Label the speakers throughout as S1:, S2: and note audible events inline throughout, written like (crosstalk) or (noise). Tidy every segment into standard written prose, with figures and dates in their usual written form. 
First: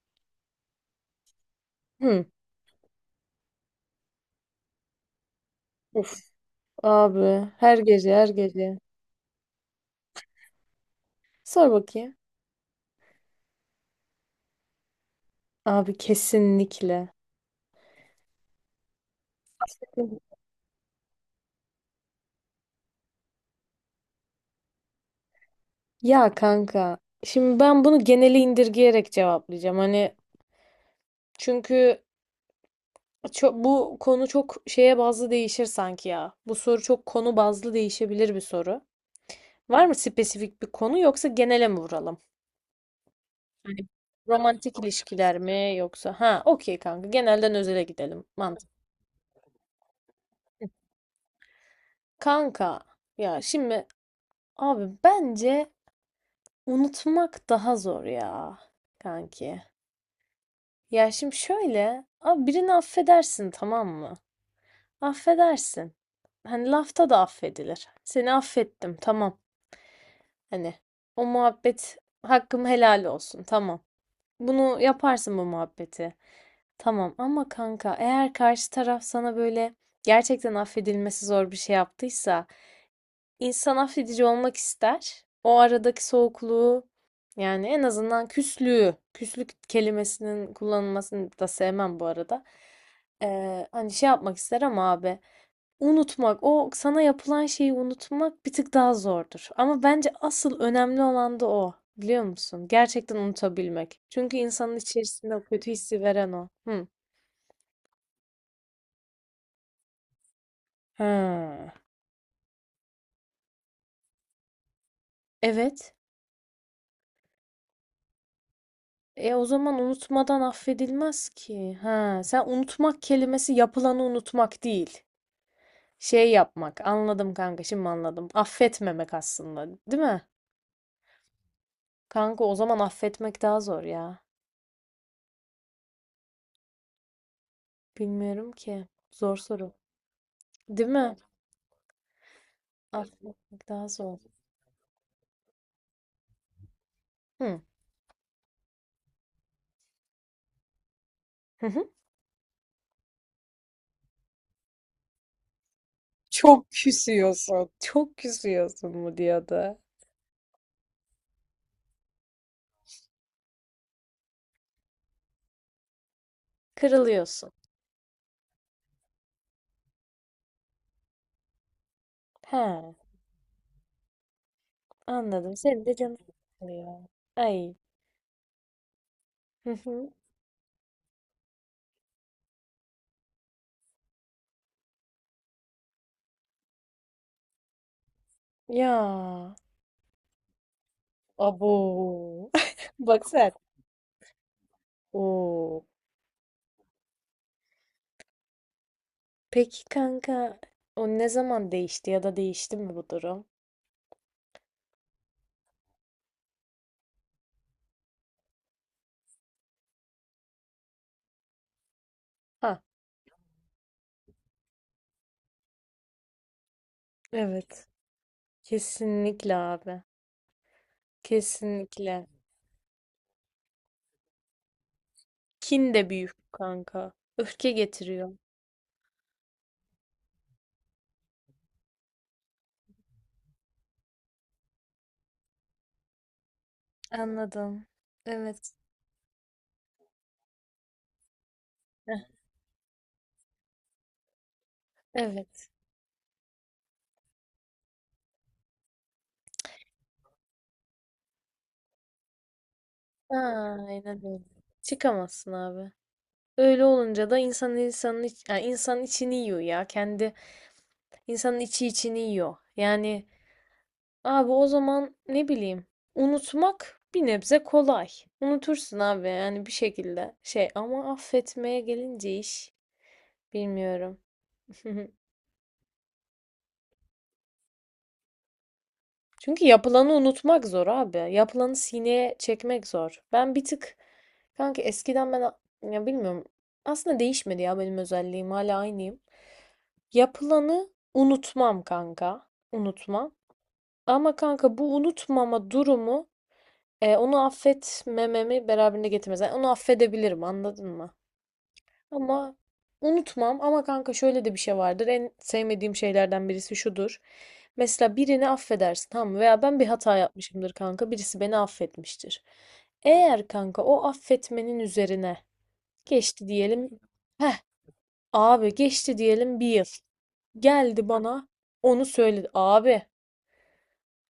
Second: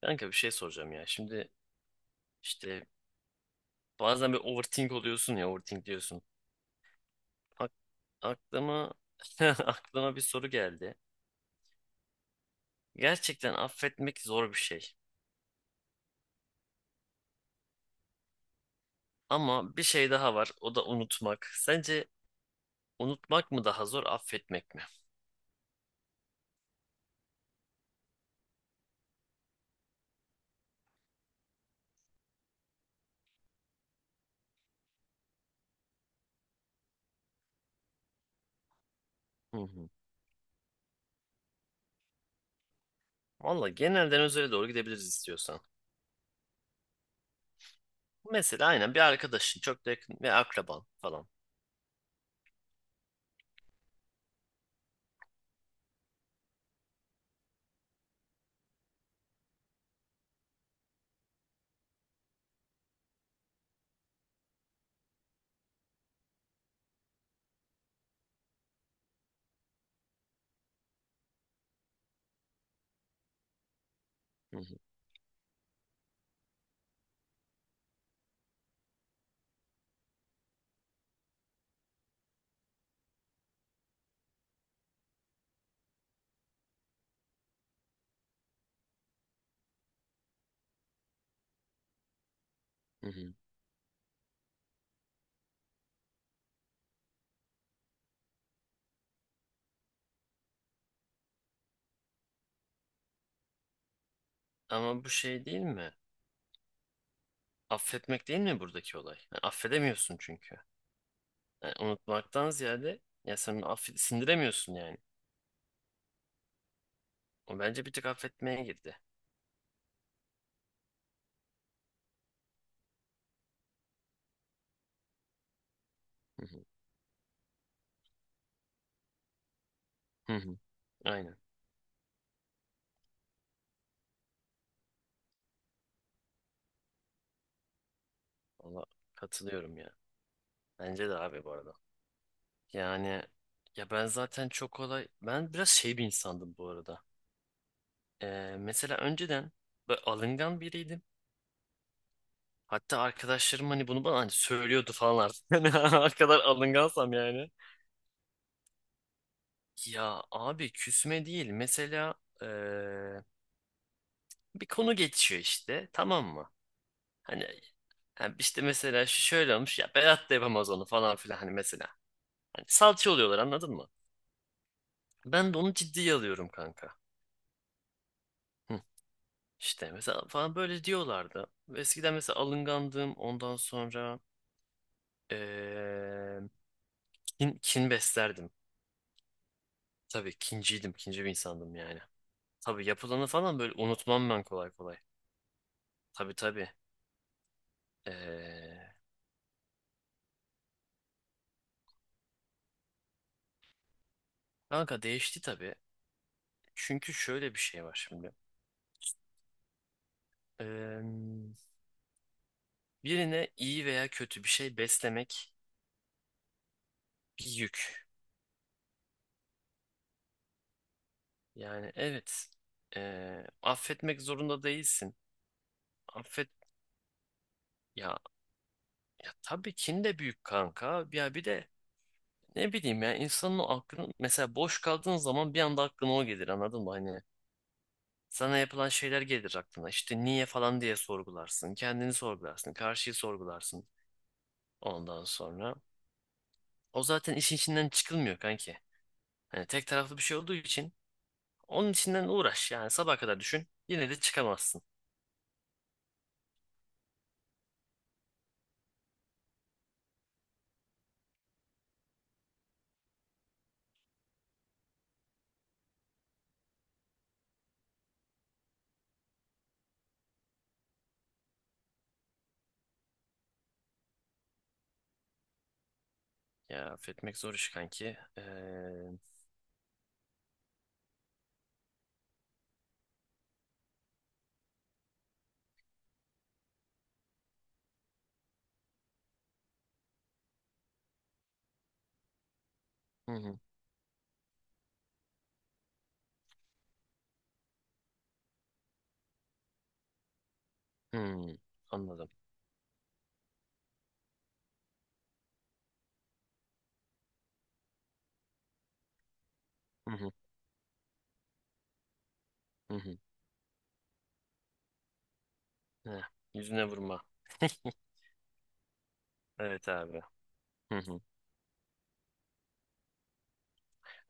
S1: Kanka bir şey soracağım ya. Şimdi
S2: Hı.
S1: işte bazen bir overthink oluyorsun ya overthink
S2: Uf
S1: diyorsun.
S2: abi,
S1: Ak-
S2: her gece her gece.
S1: aklıma (laughs) aklıma bir soru geldi.
S2: Sor bakayım.
S1: Gerçekten affetmek zor bir şey.
S2: Abi kesinlikle.
S1: Ama bir şey daha var. O da unutmak. Sence unutmak mı daha zor, affetmek mi?
S2: Ya kanka, şimdi ben bunu geneli indirgeyerek cevaplayacağım. Hani çünkü bu konu çok şeye bazlı değişir sanki ya. Bu soru çok konu bazlı değişebilir bir soru.
S1: Hı
S2: Var
S1: hı.
S2: mı spesifik bir konu, yoksa genele mi vuralım?
S1: Valla
S2: Hani
S1: genelden özele doğru
S2: romantik
S1: gidebiliriz
S2: ilişkiler
S1: istiyorsan.
S2: mi yoksa? Ha, okey kanka, genelden özele gidelim.
S1: Mesela
S2: Mantık.
S1: aynen bir arkadaşın çok da yakın ve akraban falan.
S2: Kanka ya şimdi, abi bence unutmak daha zor ya kanki. Ya şimdi şöyle, abi birini affedersin, tamam mı? Affedersin. Hani lafta da affedilir. Seni affettim, tamam. Hani o muhabbet, hakkım helal olsun, tamam.
S1: Hı hı.
S2: Bunu yaparsın, bu muhabbeti. Tamam ama kanka, eğer karşı taraf sana böyle gerçekten affedilmesi zor bir şey yaptıysa, İnsan affedici olmak ister. O aradaki soğukluğu, yani en azından küslüğü, küslük kelimesinin kullanılmasını da sevmem bu arada.
S1: Hı hı.
S2: Hani şey yapmak ister ama abi, unutmak, o sana yapılan şeyi unutmak bir tık daha zordur. Ama bence asıl önemli olan da o. Biliyor musun? Gerçekten unutabilmek. Çünkü insanın
S1: Ama bu
S2: içerisinde o
S1: şey değil
S2: kötü
S1: mi?
S2: hissi veren o. Hı.
S1: Affetmek değil mi buradaki olay? Yani affedemiyorsun çünkü.
S2: Ha.
S1: Yani unutmaktan ziyade ya sen sindiremiyorsun yani.
S2: Evet.
S1: O bence bir tık affetmeye girdi.
S2: E o zaman unutmadan affedilmez ki. Ha, sen unutmak kelimesi yapılanı unutmak değil. Şey
S1: Hı hı.
S2: yapmak. Anladım kanka, şimdi anladım. Affetmemek aslında, değil mi?
S1: Hı hı. Aynen.
S2: Kanka o zaman affetmek daha zor ya. Bilmiyorum
S1: Valla
S2: ki. Zor soru.
S1: katılıyorum ya.
S2: Değil
S1: Bence
S2: mi?
S1: de abi bu arada. Yani
S2: Affetmek daha
S1: ya ben
S2: zor.
S1: zaten çok kolay ben biraz şey bir insandım bu arada.
S2: Hı.
S1: Mesela önceden böyle alıngan biriydim.
S2: Hı hı.
S1: Hatta arkadaşlarım hani bunu bana hani söylüyordu falan artık. (laughs) Hani o kadar
S2: Çok
S1: alıngansam yani.
S2: küsüyorsun. Çok küsüyorsun mu diyordu.
S1: Ya abi küsme değil. Mesela ee, bir konu geçiyor işte, tamam mı? Hani
S2: Kırılıyorsun.
S1: yani işte mesela şu şöyle olmuş ya, Berat da yapamaz onu falan filan hani mesela.
S2: He,
S1: Hani salça oluyorlar, anladın mı? Ben
S2: anladım.
S1: de onu
S2: Senin de
S1: ciddiye
S2: canın
S1: alıyorum kanka.
S2: sıkılıyor. Ay.
S1: Hı.
S2: Hı
S1: İşte
S2: hı.
S1: mesela falan böyle diyorlardı. Eskiden mesela alıngandım, ondan sonra eee, kin beslerdim.
S2: Ya.
S1: Tabii kinciydim, kinci bir insandım yani.
S2: Abo.
S1: Tabii
S2: (laughs) Bak
S1: yapılanı
S2: sen.
S1: falan böyle unutmam ben, kolay kolay.
S2: Oo.
S1: Tabii tabii. Eee,
S2: Peki kanka, o ne zaman değişti ya da değişti mi bu durum?
S1: Kanka değişti tabii. Çünkü şöyle bir şey var şimdi. Eee,
S2: Ha,
S1: Birine iyi veya kötü bir şey beslemek bir
S2: evet.
S1: yük.
S2: Kesinlikle abi.
S1: Yani
S2: Kesinlikle.
S1: evet, affetmek zorunda değilsin.
S2: Kin de
S1: Affet
S2: büyük kanka. Öfke
S1: ya,
S2: getiriyor.
S1: ya tabii kin de büyük kanka. Ya bir de ne bileyim ya, insanın o aklını mesela, boş kaldığın zaman bir anda aklına o gelir, anladın mı? Hani
S2: Anladım.
S1: sana
S2: Evet.
S1: yapılan şeyler gelir aklına. İşte niye falan diye sorgularsın. Kendini
S2: Heh,
S1: sorgularsın. Karşıyı sorgularsın ondan
S2: evet.
S1: sonra. O zaten işin içinden çıkılmıyor kanki. Hani tek taraflı bir şey olduğu için, onun içinden uğraş yani, sabaha kadar düşün.
S2: Aynen
S1: Yine de
S2: öyle.
S1: çıkamazsın.
S2: Çıkamazsın abi. Öyle olunca da insan, insanın iç, yani insanın içini yiyor ya. Kendi, insanın içi içini yiyor. Yani abi o zaman ne bileyim, unutmak bir nebze kolay. Unutursun abi, yani bir şekilde şey, ama affetmeye gelince iş, bilmiyorum. (laughs)
S1: Ya affetmek zor iş kanki.
S2: Çünkü yapılanı unutmak zor abi. Yapılanı sineye çekmek zor. Ben bir tık kanka, eskiden ben ya bilmiyorum, aslında değişmedi ya, benim özelliğim hala aynıyım. Yapılanı unutmam kanka, unutmam.
S1: Hı hı,
S2: Ama kanka, bu unutmama durumu, e, onu affetmememi beraberinde getirmez. Yani onu affedebilirim, anladın mı?
S1: hı, anladım.
S2: Ama unutmam, ama kanka şöyle de bir şey vardır. En sevmediğim şeylerden birisi şudur. Mesela birini affedersin, tamam mı? Veya ben bir
S1: Hı
S2: hata
S1: hı,
S2: yapmışımdır kanka. Birisi beni affetmiştir.
S1: hı hı.
S2: Eğer kanka o affetmenin üzerine
S1: Heh,
S2: geçti
S1: yüzüne
S2: diyelim.
S1: vurma.
S2: Heh,
S1: (laughs)
S2: abi geçti diyelim, bir yıl.
S1: Evet abi. Hı
S2: Geldi
S1: hı.
S2: bana, onu söyledi. Abi,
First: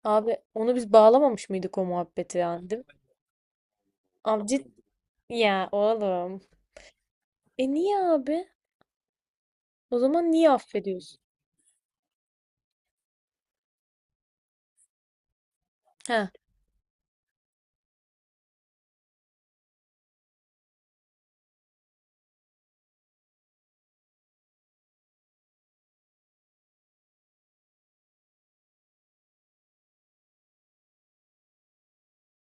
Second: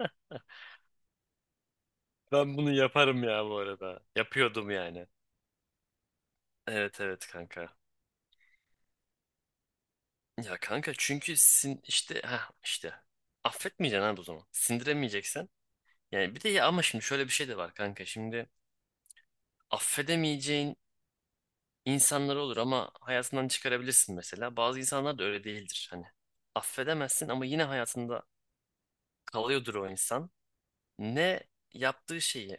S2: abi onu biz bağlamamış mıydık o muhabbeti,
S1: Ben
S2: yani
S1: bunu
S2: değil mi?
S1: yaparım ya bu arada.
S2: Abi
S1: Yapıyordum
S2: cid-
S1: yani.
S2: ya oğlum.
S1: Evet, evet
S2: E
S1: kanka.
S2: niye abi? O zaman niye
S1: Ya kanka
S2: affediyorsun?
S1: çünkü sin işte ha işte affetmeyeceksin abi o zaman. Sindiremeyeceksen.
S2: Ha,
S1: Yani bir de, ya ama şimdi şöyle bir şey de var kanka. Şimdi affedemeyeceğin insanlar olur ama hayatından çıkarabilirsin mesela. Bazı insanlar da öyle değildir hani. Affedemezsin ama yine hayatında kalıyordur o insan. Ne yaptığı şeyi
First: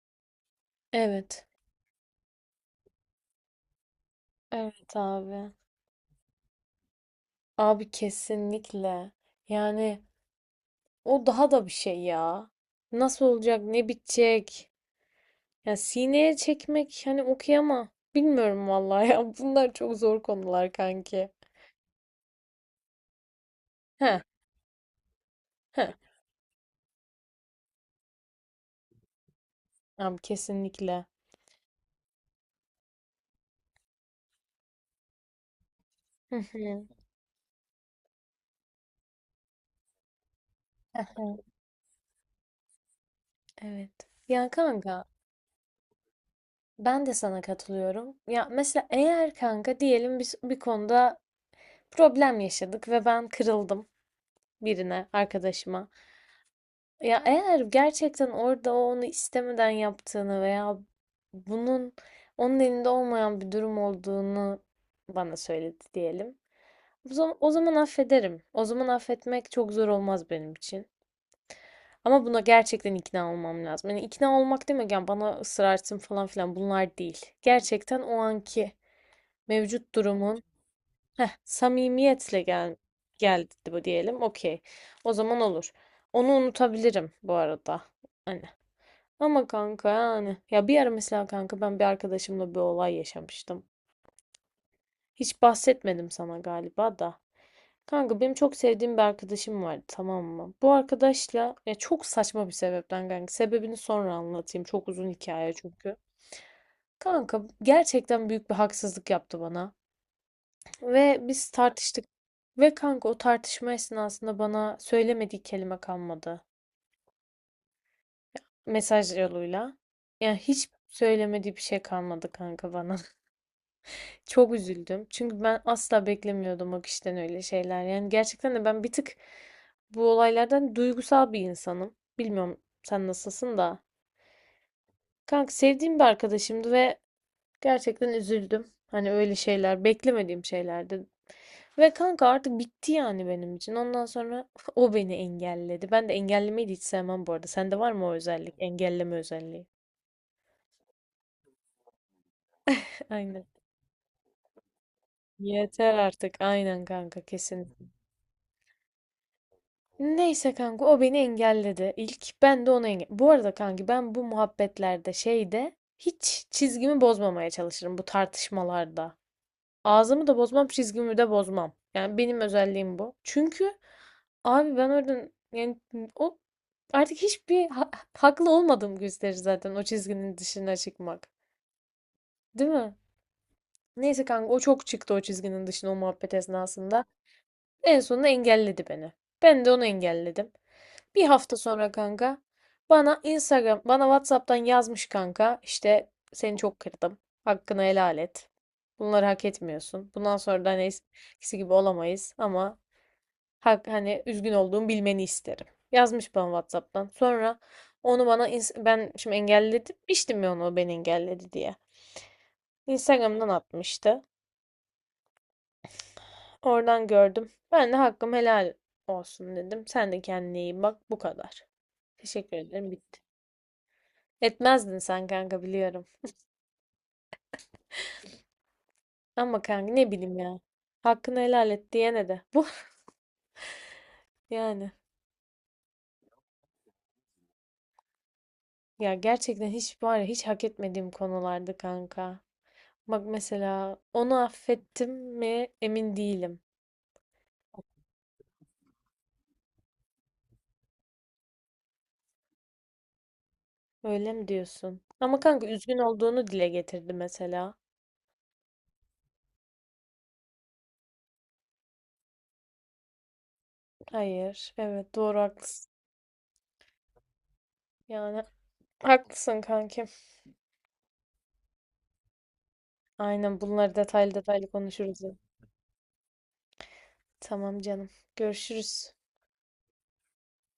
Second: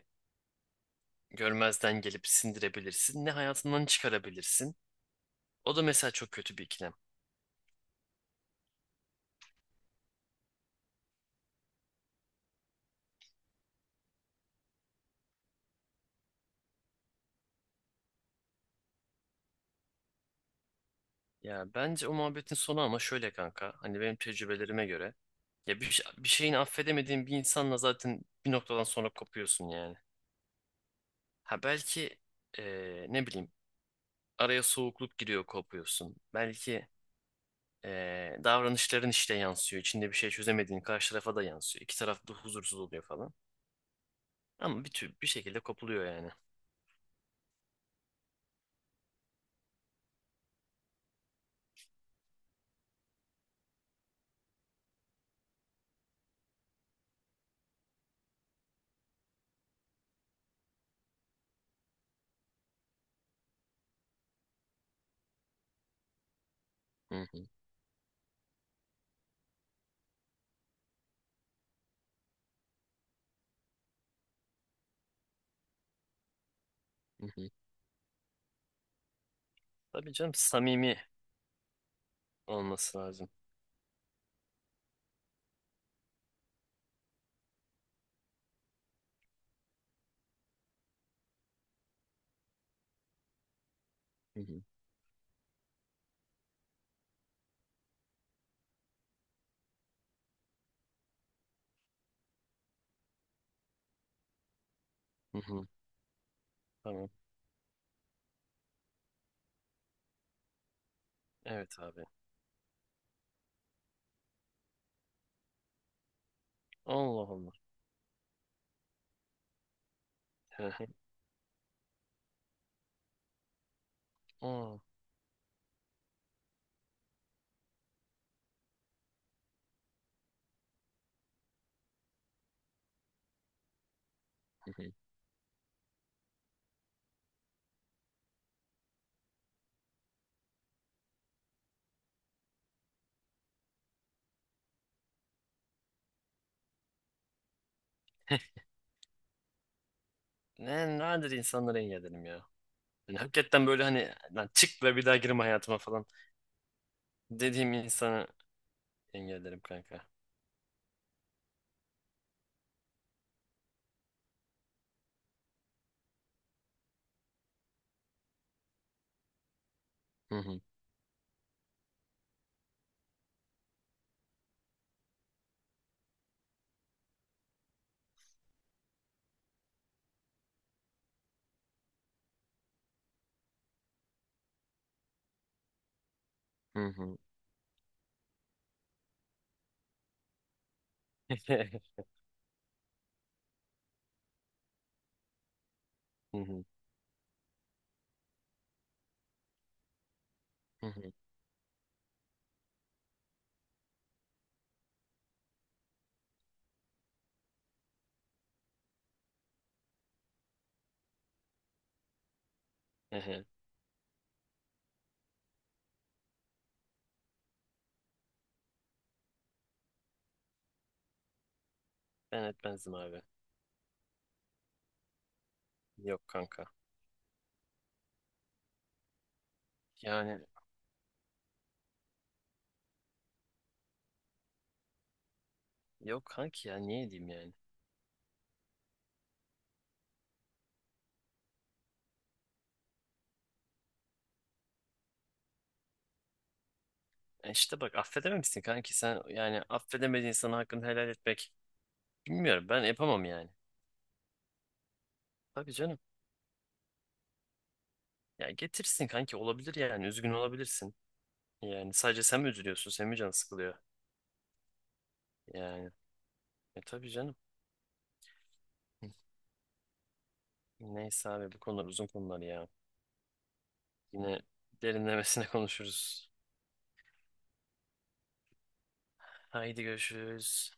S2: evet.
S1: görmezden gelip sindirebilirsin, ne hayatından çıkarabilirsin.
S2: Evet abi.
S1: O da mesela çok kötü bir ikilem.
S2: Abi kesinlikle. Yani o daha da bir şey ya. Nasıl olacak, ne bitecek? Ya sineye çekmek, hani okuyama. Bilmiyorum vallahi ya. (laughs) Bunlar çok zor konular kanki.
S1: Ya bence o muhabbetin sonu ama şöyle kanka. Hani benim
S2: Ha,
S1: tecrübelerime göre, ya
S2: ha.
S1: bir şeyini affedemediğin bir insanla zaten bir noktadan sonra kopuyorsun yani.
S2: Abi kesinlikle.
S1: Ha belki ne bileyim, araya soğukluk giriyor, kopuyorsun.
S2: Hı hı.
S1: Belki davranışların işte yansıyor. İçinde bir şey çözemediğin,
S2: Hı
S1: karşı tarafa
S2: hı.
S1: da yansıyor. İki taraf da huzursuz oluyor falan.
S2: Evet. Ya
S1: Ama bir
S2: kanka,
S1: tür bir şekilde kopuluyor yani.
S2: ben de sana katılıyorum. Ya mesela eğer kanka diyelim, biz bir konuda problem yaşadık ve ben kırıldım. Birine, arkadaşıma. Ya eğer gerçekten orada o onu istemeden yaptığını veya bunun onun elinde olmayan bir durum olduğunu bana söyledi diyelim. O
S1: Hı
S2: zaman,
S1: hı.
S2: o zaman affederim. O zaman affetmek çok zor olmaz benim için. Ama buna gerçekten ikna olmam lazım. Yani ikna olmak demek, yani bana ısrar etsin falan filan, bunlar değil.
S1: Hı hı.
S2: Gerçekten o anki mevcut
S1: Tabii canım,
S2: durumun,
S1: samimi
S2: heh, samimiyetle gel,
S1: olması lazım.
S2: geldi bu diyelim. Okey. O zaman olur. Onu unutabilirim bu arada. Hani. Ama kanka yani. Ya bir ara mesela kanka, ben bir arkadaşımla bir olay yaşamıştım.
S1: Hı hı.
S2: Hiç bahsetmedim sana galiba da. Kanka benim çok sevdiğim bir arkadaşım vardı, tamam mı? Bu arkadaşla ya çok saçma bir sebepten kanka. Sebebini sonra anlatayım. Çok uzun
S1: Hı
S2: hikaye
S1: hı.
S2: çünkü.
S1: Tamam.
S2: Kanka gerçekten büyük bir haksızlık yaptı bana. Ve biz
S1: Evet
S2: tartıştık.
S1: abi.
S2: Ve kanka o tartışma esnasında bana söylemediği kelime kalmadı.
S1: Allah Allah.
S2: Mesaj yoluyla. Yani
S1: Hı
S2: hiç
S1: hı.
S2: söylemediği bir şey kalmadı kanka bana. (laughs) Çok
S1: Aa.
S2: üzüldüm. Çünkü ben asla beklemiyordum o kişiden öyle şeyler. Yani gerçekten de ben bir tık bu olaylardan duygusal bir insanım. Bilmiyorum sen nasılsın da.
S1: Hı hı.
S2: Kanka sevdiğim bir arkadaşımdı ve gerçekten üzüldüm. Hani öyle şeyler, beklemediğim şeylerdi. Ve kanka artık bitti yani benim için. Ondan sonra (laughs) o beni engelledi. Ben de engellemeyi de hiç sevmem bu arada. Sende var mı o
S1: (laughs)
S2: özellik? Engelleme özelliği.
S1: Nadir insanları engellerim ya.
S2: (laughs)
S1: Yani
S2: Aynen.
S1: hakikaten böyle hani, lan çık ve bir daha girme hayatıma
S2: Yeter
S1: falan
S2: artık. Aynen kanka,
S1: dediğim
S2: kesin.
S1: insanı engellerim kanka.
S2: Neyse kanka, o beni engelledi. İlk ben de onu bu arada kanki, ben bu muhabbetlerde şeyde hiç çizgimi bozmamaya çalışırım, bu tartışmalarda. Ağzımı da
S1: Hı hı.
S2: bozmam, çizgimi de bozmam. Yani benim özelliğim bu. Çünkü abi ben oradan yani o artık haklı olmadığım gösterir zaten o çizginin dışına çıkmak. Değil mi? Neyse kanka, o çok çıktı o çizginin dışına o muhabbet
S1: Hı
S2: esnasında.
S1: hı.
S2: En sonunda engelledi beni. Ben de onu engelledim. Bir hafta
S1: (laughs)
S2: sonra kanka bana WhatsApp'tan yazmış kanka, işte
S1: Hı
S2: seni
S1: hı.
S2: çok kırdım. Hakkını helal et. Bunları hak etmiyorsun. Bundan sonra da hani
S1: Hı hı.
S2: eskisi gibi olamayız ama hani üzgün olduğumu bilmeni isterim. Yazmış bana WhatsApp'tan. Sonra ben şimdi engellemiştim ya onu, o beni engelledi diye.
S1: Hı hı.
S2: Instagram'dan atmıştı. Oradan gördüm. Ben de hakkım helal olsun dedim. Sen de kendine iyi bak. Bu kadar.
S1: Ben
S2: Teşekkür ederim.
S1: etmezdim
S2: Bitti.
S1: abi.
S2: Etmezdin sen kanka, biliyorum.
S1: Yok kanka.
S2: Ama kanka ne bileyim
S1: Yani
S2: ya. Hakkını helal et diyene de. Bu (laughs) yani.
S1: yok kanki, ya niye diyeyim yani.
S2: Ya gerçekten hiç, var ya, hiç hak etmediğim konulardı kanka. Bak mesela onu affettim mi emin değilim.
S1: E işte bak, affedemem misin kanki sen, yani affedemediğin sana hakkını helal etmek, bilmiyorum, ben yapamam yani.
S2: Öyle mi diyorsun? Ama kanka
S1: Tabii
S2: üzgün
S1: canım.
S2: olduğunu dile getirdi mesela.
S1: Ya getirsin kanki, olabilir yani, üzgün olabilirsin. Yani sadece sen mi üzülüyorsun, senin mi canın sıkılıyor?
S2: Hayır. Evet doğru, haklısın.
S1: Yani tabii canım.
S2: Yani
S1: Hı.
S2: haklısın kankim.
S1: Neyse abi, bu konular uzun konular ya.
S2: Aynen, bunları detaylı
S1: Yine
S2: detaylı konuşuruz ya.
S1: derinlemesine (laughs) konuşuruz.
S2: Tamam canım. Görüşürüz.
S1: Haydi görüşürüz.